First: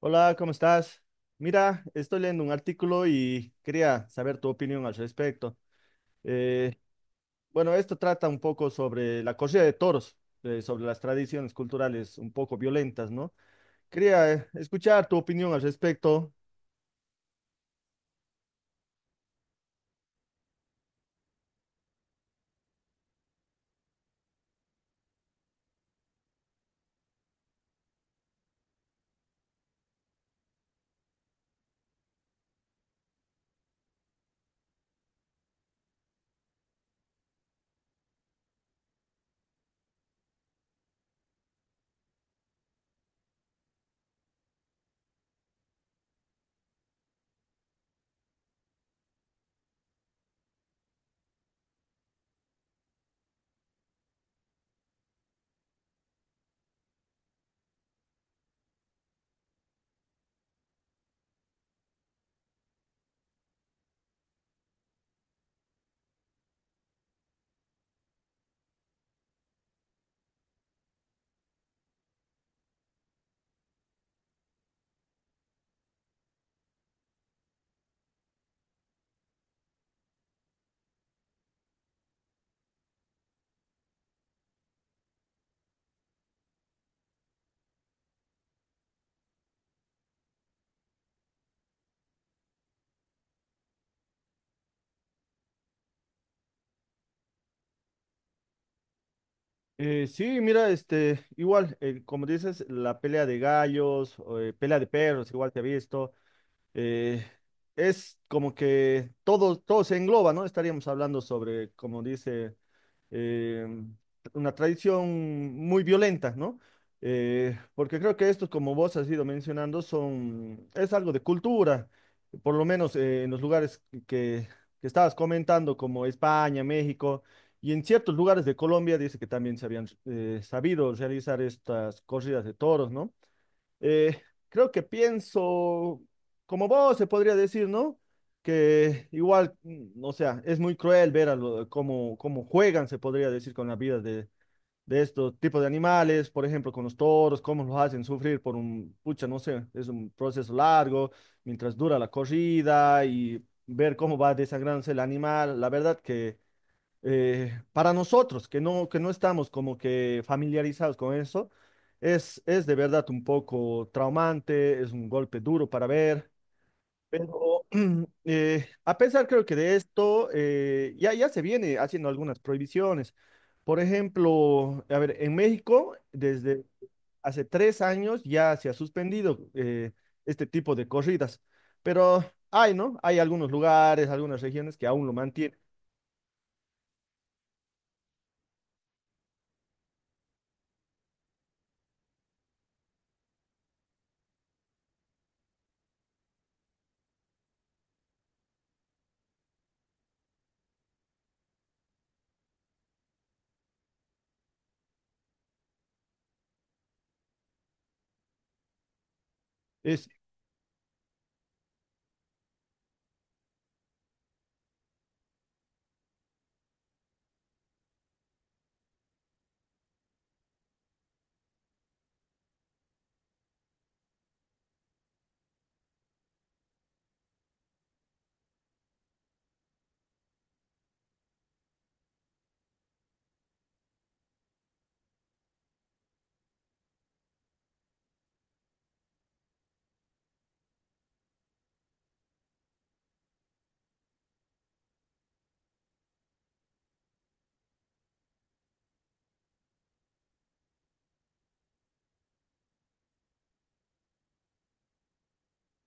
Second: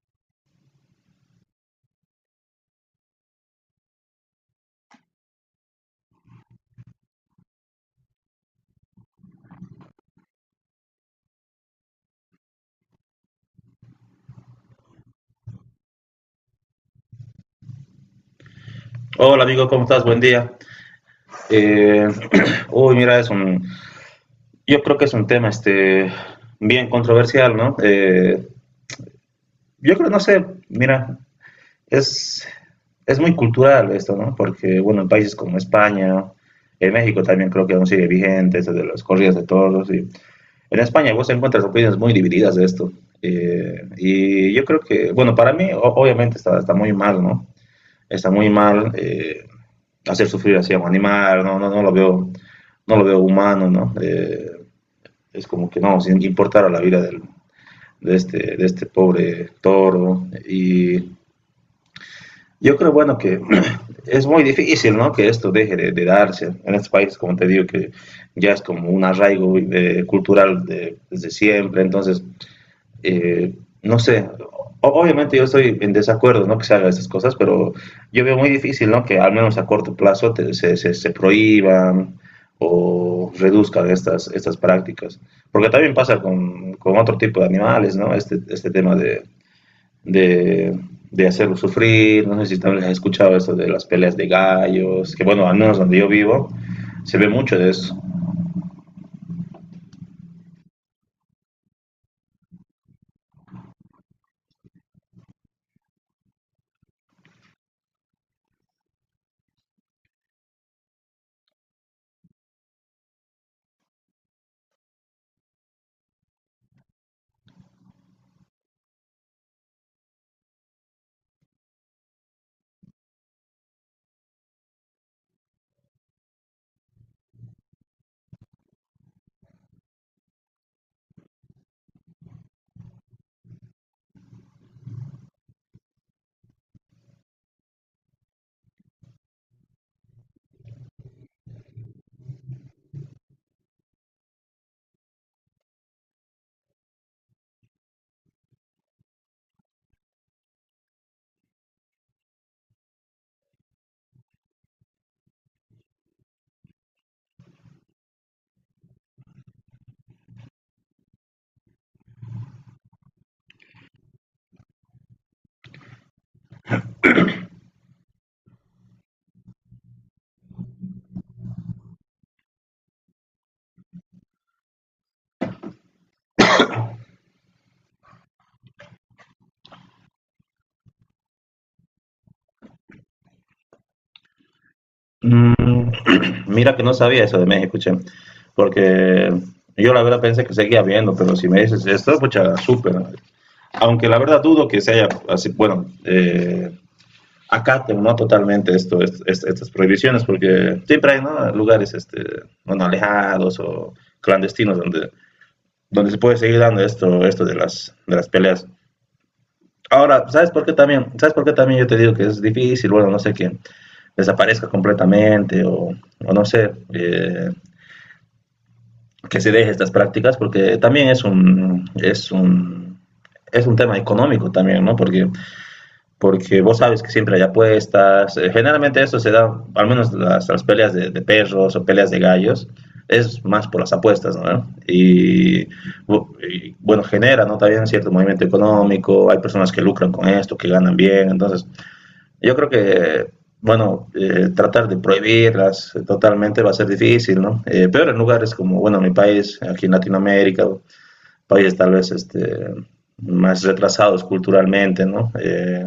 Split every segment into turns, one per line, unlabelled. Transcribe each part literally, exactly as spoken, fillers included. Hola, ¿cómo estás? Mira, estoy leyendo un artículo y quería saber tu opinión al respecto. Eh, bueno, esto trata un poco sobre la corrida de toros, eh, sobre las tradiciones culturales un poco violentas, ¿no? Quería eh, escuchar tu opinión al respecto.
Hola amigo, ¿cómo estás? Buen día. Eh, uy, mira, es un, yo creo que es un tema este, bien controversial, ¿no? Eh, yo creo, no sé, mira, es, es muy cultural esto, ¿no? Porque, bueno, en países como España, en México también creo que aún sigue vigente esto de las corridas de toros. Y en España vos encuentras opiniones muy divididas de esto. Eh, y yo creo que, bueno, para mí o- obviamente está, está muy mal, ¿no? Está muy mal. eh, hacer sufrir así, animar, no, no, no lo veo, no lo veo humano, ¿no? Eh, es como que no, sin importar a la vida del, de, este, de este pobre toro. Y yo creo, bueno, que es muy difícil, ¿no? Que esto deje de, de darse. En este país, como te digo, que ya es como un arraigo de, cultural de, desde siempre, entonces eh, no sé, o- obviamente yo estoy en desacuerdo, ¿no? Que se hagan estas cosas, pero yo veo muy difícil, ¿no? Que al menos a corto plazo te- se, se- se prohíban o reduzcan estas, estas prácticas. Porque también pasa con, con otro tipo de animales, ¿no? Este, este tema de, de, de hacerlos sufrir, no sé si también has escuchado esto de las peleas de gallos, que bueno, al menos donde yo vivo, se ve mucho de eso.
Eh, sí, mira, este, igual, eh, como dices, la pelea de gallos, o, eh, pelea de perros, igual te he visto, eh, es como que todo, todo se engloba, ¿no? Estaríamos hablando sobre, como dice eh, una tradición muy violenta, ¿no? Eh, porque creo que estos, como vos has ido mencionando, son, es algo de cultura, por lo menos eh, en los lugares que, que estabas comentando, como España, México, y en ciertos lugares de Colombia, dice que también se habían eh, sabido realizar estas corridas de toros, ¿no? Eh, Creo que pienso, como vos se podría decir, ¿no? Que igual, mm, o sea, es muy cruel ver a lo- cómo, cómo juegan, se podría decir, con la vida de, de estos tipos de animales, por ejemplo, con los toros, cómo los hacen sufrir por un, pucha, no sé, es un proceso largo, mientras dura la corrida y ver cómo va desangrándose el animal. La verdad que eh, para nosotros que no, que no estamos como que familiarizados con eso, es, es de verdad un poco traumante, es un golpe duro para ver, pero eh, a pesar creo que de esto eh, ya, ya se viene haciendo algunas prohibiciones. Por ejemplo, a ver, en México desde hace tres años ya se ha suspendido, eh, este tipo de corridas, pero hay, ¿no? Hay algunos lugares, algunas regiones que aún lo mantienen.
Mm, mira que no sabía eso de México, che, porque yo la verdad pensé que seguía viendo, pero si me dices esto, pucha, súper. Aunque la verdad dudo que se haya, así, bueno, eh, acaten, ¿no? Totalmente esto, est- est- estas prohibiciones, porque siempre hay, ¿no? Lugares, este, bueno, alejados o clandestinos donde, donde se puede seguir dando esto, esto de las, de las peleas.
Es.
Ahora, ¿sabes por qué también? ¿Sabes por qué también yo te digo que es difícil? Bueno, no sé, que desaparezca completamente o, o no sé, eh, que se deje estas prácticas, porque también es un, es un, es un tema económico también, ¿no? Porque, porque vos sabes que siempre hay apuestas. eh, Generalmente eso se da, al menos las, las peleas de, de perros o peleas de gallos, es más por las apuestas, ¿no? Y, bu- y, bueno, genera, ¿no? También cierto movimiento económico, hay personas que lucran con esto, que ganan bien, entonces yo creo que, bueno, eh, tratar de prohibirlas totalmente va a ser difícil, ¿no? Eh, pero en lugares como, bueno, mi país, aquí en Latinoamérica, países tal vez este, más retrasados culturalmente, ¿no? Eh,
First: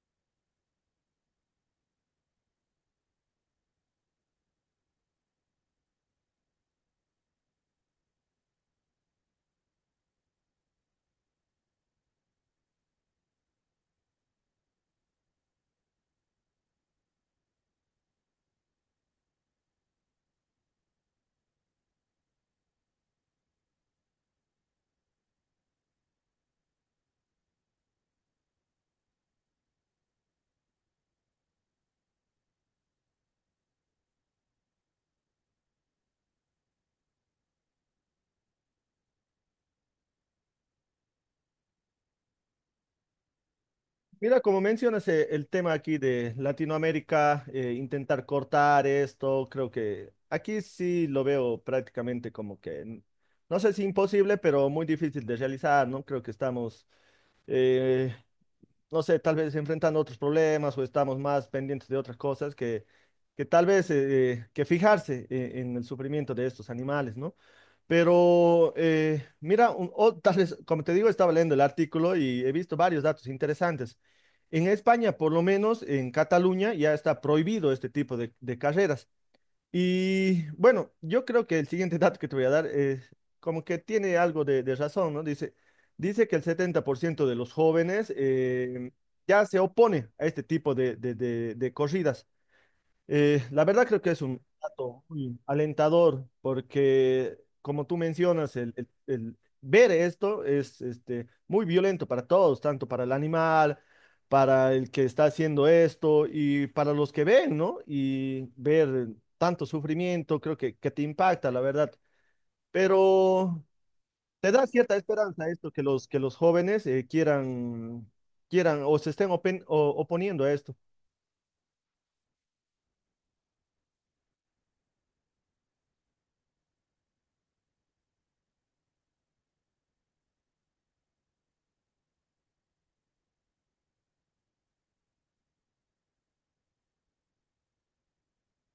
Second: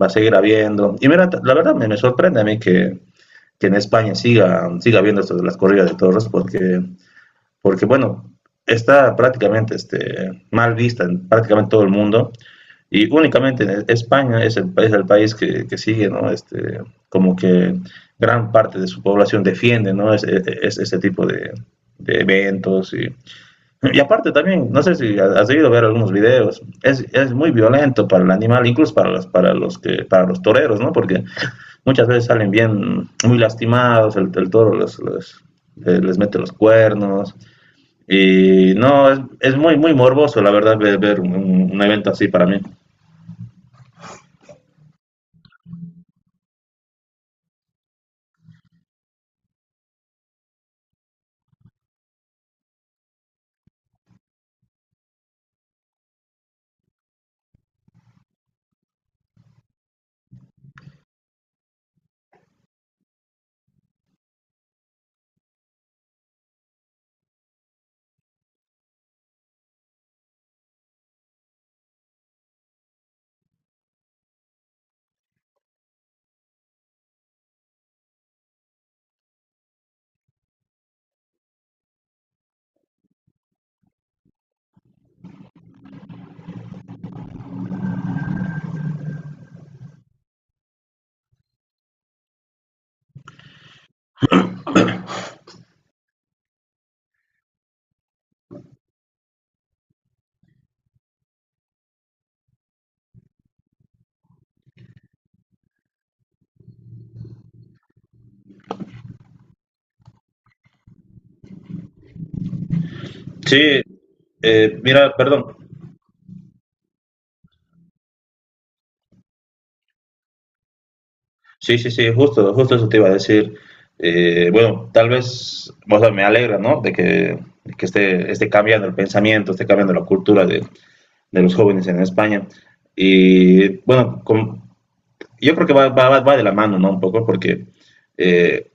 va a seguir habiendo. Y mira, la verdad me, me sorprende a mí que, que, en España siga, siga habiendo esto de las corridas de toros, porque, porque bueno, está prácticamente este, mal vista en prácticamente todo el mundo y únicamente España es el, es el país que, que, sigue, ¿no? Este, como que gran parte de su población defiende, ¿no? Es, e, e, es este tipo de, de eventos. Y, y, aparte también, no sé si has debido ver algunos videos, es, es, muy violento para el animal, incluso para los, para los, que, para los toreros, ¿no? Porque muchas veces salen bien, muy lastimados, el, el toro los, los, les mete los cuernos. Y no, es, es muy, muy morboso, la verdad, ver, ver un, un evento así para mí.
Mira, como mencionas, eh, el tema aquí de Latinoamérica, eh, intentar cortar esto, creo que aquí sí lo veo prácticamente como que, n- no sé si imposible, pero muy difícil de realizar, ¿no? Creo que estamos, eh, no sé, tal vez enfrentando otros problemas o estamos más pendientes de otras cosas que, que tal vez eh, que fijarse eh, en el sufrimiento de estos animales, ¿no? Pero eh, mira, un- o- tal vez, como te digo, estaba leyendo el artículo y he visto varios datos interesantes. En España, por lo menos en Cataluña, ya está prohibido este tipo de, de carreras. Y bueno, yo creo que el siguiente dato que te voy a dar es como que tiene algo de, de razón, ¿no? Dice, dice que el setenta por ciento de los jóvenes eh, ya se opone a este tipo de, de de- de corridas. Eh, la verdad creo que es un dato muy alentador porque, como tú mencionas, el, el- el ver esto es este, muy violento para todos, tanto para el animal, para el que está haciendo esto y para los que ven, ¿no? Y ver tanto sufrimiento creo que, que te impacta, la verdad. Pero
Sí,
te da
eh,
cierta
mira, perdón.
esperanza esto, que los, que los jóvenes eh, quieran, quieran o se estén open- o- oponiendo a esto.
Sí, sí, sí, justo, justo eso te iba a decir. Eh, bueno, tal vez, o sea, me alegra, ¿no? De que, de que esté, esté cambiando el pensamiento, esté cambiando la cultura de, de los jóvenes en España. Y bueno, con- yo creo que va, va, va va de la mano, ¿no? Un poco, porque eh,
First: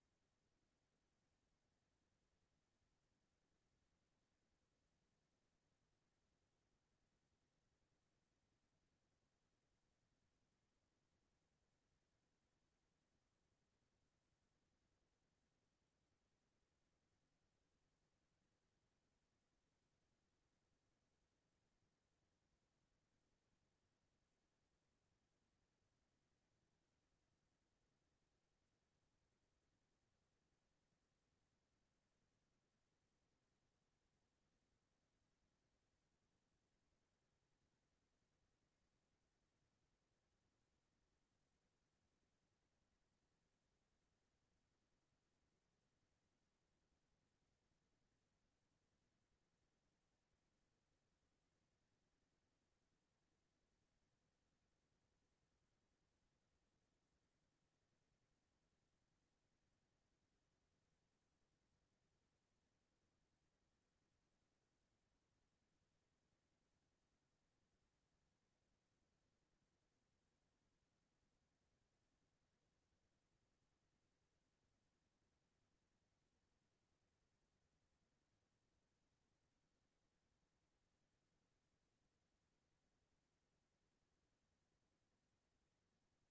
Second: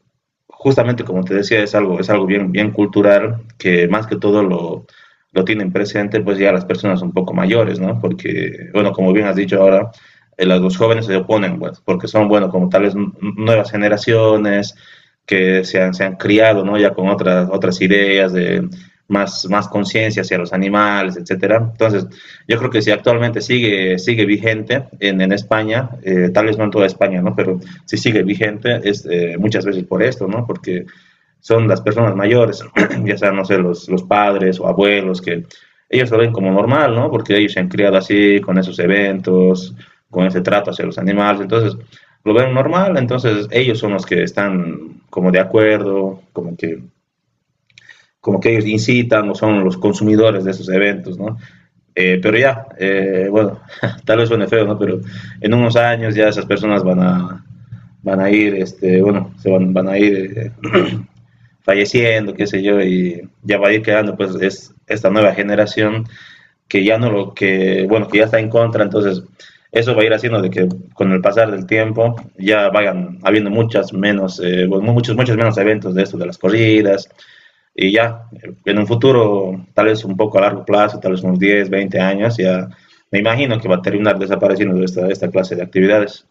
justamente como te decía, es algo, es algo bien, bien cultural que más que todo lo, lo tienen presente pues ya las personas un poco mayores, ¿no? Porque, bueno, como bien has dicho ahora, eh, las- los jóvenes se oponen, pues, porque son, bueno, como tales n- nuevas generaciones que se han, se han criado, ¿no? Ya con otras, otras ideas de más, más conciencia hacia los animales, etcétera. Entonces, yo creo que sí, actualmente sigue, sigue vigente en, en España, eh, tal vez no en toda España, ¿no? Pero sí sigue vigente es, eh, muchas veces por esto, ¿no? Porque son las personas mayores, ya sean, no sé, los, los padres o abuelos, que ellos lo ven como normal, ¿no? Porque ellos se han criado así, con esos eventos, con ese trato hacia los animales, entonces lo ven normal, entonces ellos son los que están como de acuerdo, como que como que ellos incitan o son los consumidores de esos eventos, ¿no? Eh, pero ya, eh, bueno, tal vez suene feo, ¿no? Pero en unos años ya esas personas van a, van a ir, este, bueno, se van, van a ir eh, falleciendo, qué sé yo, y ya va a ir quedando, pues, es esta nueva generación que ya no lo, que, bueno, que ya está en contra, entonces eso va a ir haciendo de que con el pasar del tiempo ya vayan habiendo muchas menos, eh, bueno, muchos, muchos menos eventos de esto, de las corridas, y ya, en un futuro, tal vez un poco a largo plazo, tal vez unos diez o veinte años, ya me imagino que va a terminar desapareciendo esta, esta clase de actividades.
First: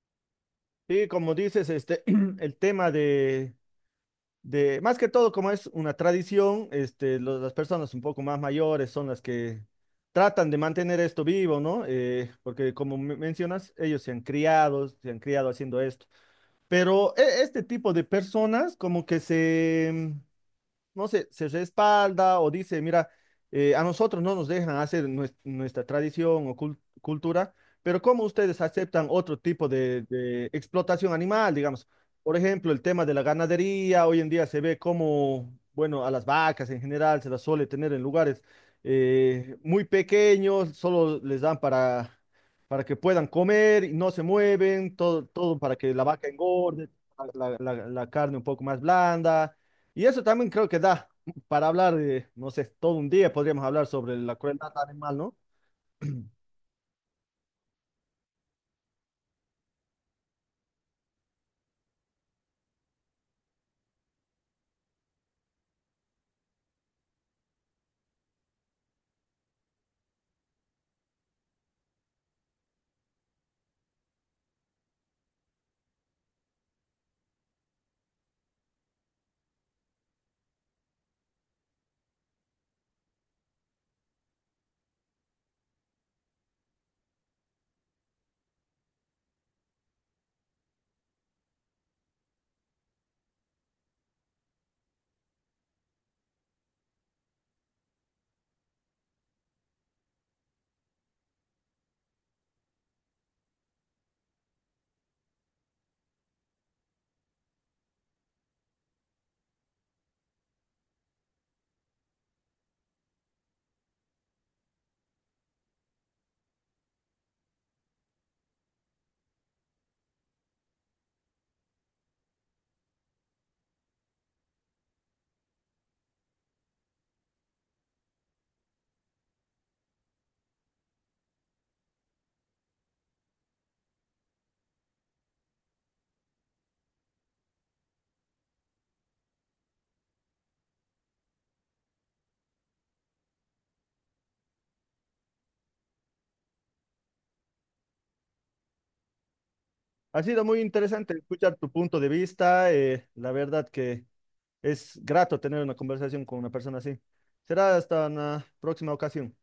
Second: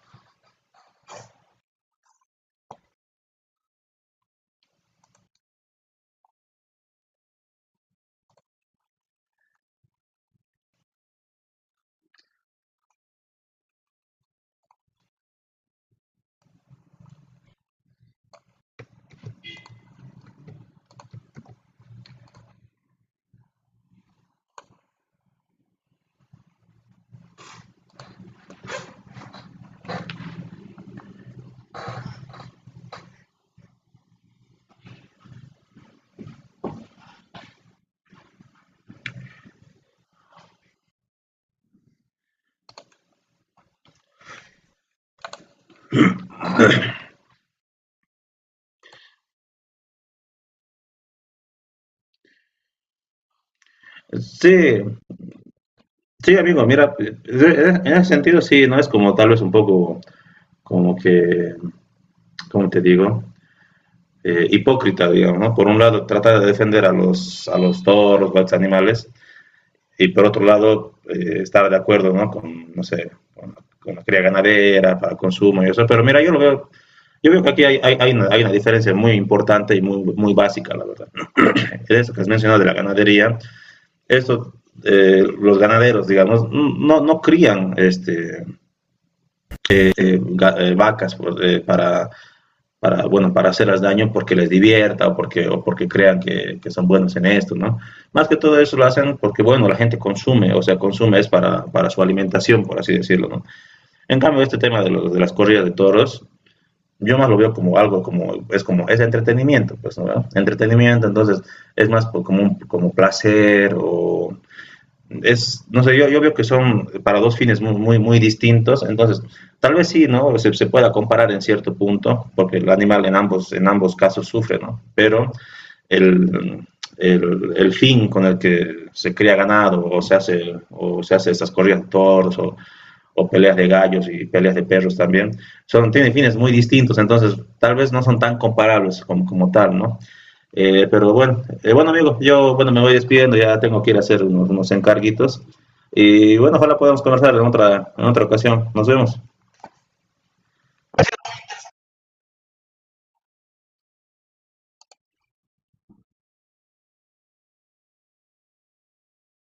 Sí, como dices, este, el tema de de, más que todo, como es una tradición, este, lo- las personas un poco más mayores son las que tratan de mantener esto vivo, ¿no? Eh, porque como me- mencionas, ellos se han criado, se han criado haciendo esto. Pero e- este tipo de personas como que se, no sé, se respalda o dice, mira, eh, a nosotros no nos dejan hacer nues- nuestra tradición o cul- cultura, pero ¿cómo ustedes aceptan otro tipo de, de explotación animal, digamos? Por ejemplo, el tema de la ganadería, hoy en día se ve como, bueno, a las vacas en general se las suele tener en lugares eh, muy pequeños, solo les dan para... para que puedan comer y no se mueven, todo, todo para que la vaca engorde, la la- la- la carne un poco más blanda, y eso también creo que da para hablar, eh, no sé, todo un día podríamos hablar sobre la crueldad
Sí,
animal, ¿no?
sí, amigo, mira, en ese sentido sí, no es como tal vez un poco, como que, ¿cómo te digo? Eh, hipócrita, digamos, ¿no? Por un lado, trata de defender a los, a los toros, a los animales, y por otro lado eh, estar de acuerdo, ¿no? con, no sé, con, con la cría ganadera, para consumo y eso, pero mira, yo lo veo, yo veo que aquí hay, hay, hay, una, hay una diferencia muy importante y muy, muy básica, la verdad. Eso que has mencionado de la ganadería, esto, eh, los ganaderos, digamos, no, no crían este, eh, eh, vacas pues, eh, para para, bueno, para hacerles daño porque les divierta o porque, o porque crean que, que son buenos en esto, ¿no? Más que todo eso lo hacen porque, bueno, la gente consume, o sea, consume es para, para su alimentación, por así decirlo, ¿no? En cambio, este tema de, lo, de las corridas de toros, yo más lo veo como algo, como, es como, es entretenimiento, pues, ¿no? Entretenimiento, entonces, es más como, un, como placer o es, no sé, yo, yo veo que son para dos fines muy, muy, muy distintos, entonces tal vez sí, ¿no? Se, se, pueda comparar en cierto punto, porque el animal en ambos, en ambos casos sufre, ¿no? Pero el, el, el fin con el que se cría ganado o se hace, o se hace estas corridas de toros o o peleas de gallos y peleas de perros también, son, tienen fines muy distintos, entonces tal vez no son tan comparables como, como tal, ¿no? Eh, pero bueno, eh, bueno amigo, yo bueno, me voy despidiendo, ya tengo que ir a hacer unos, unos encarguitos y bueno, ojalá podamos conversar en otra, en otra ocasión. Nos vemos.
Ha sido muy interesante escuchar tu punto de vista. Eh, la verdad que es grato tener una conversación con una persona así. Será hasta una próxima ocasión.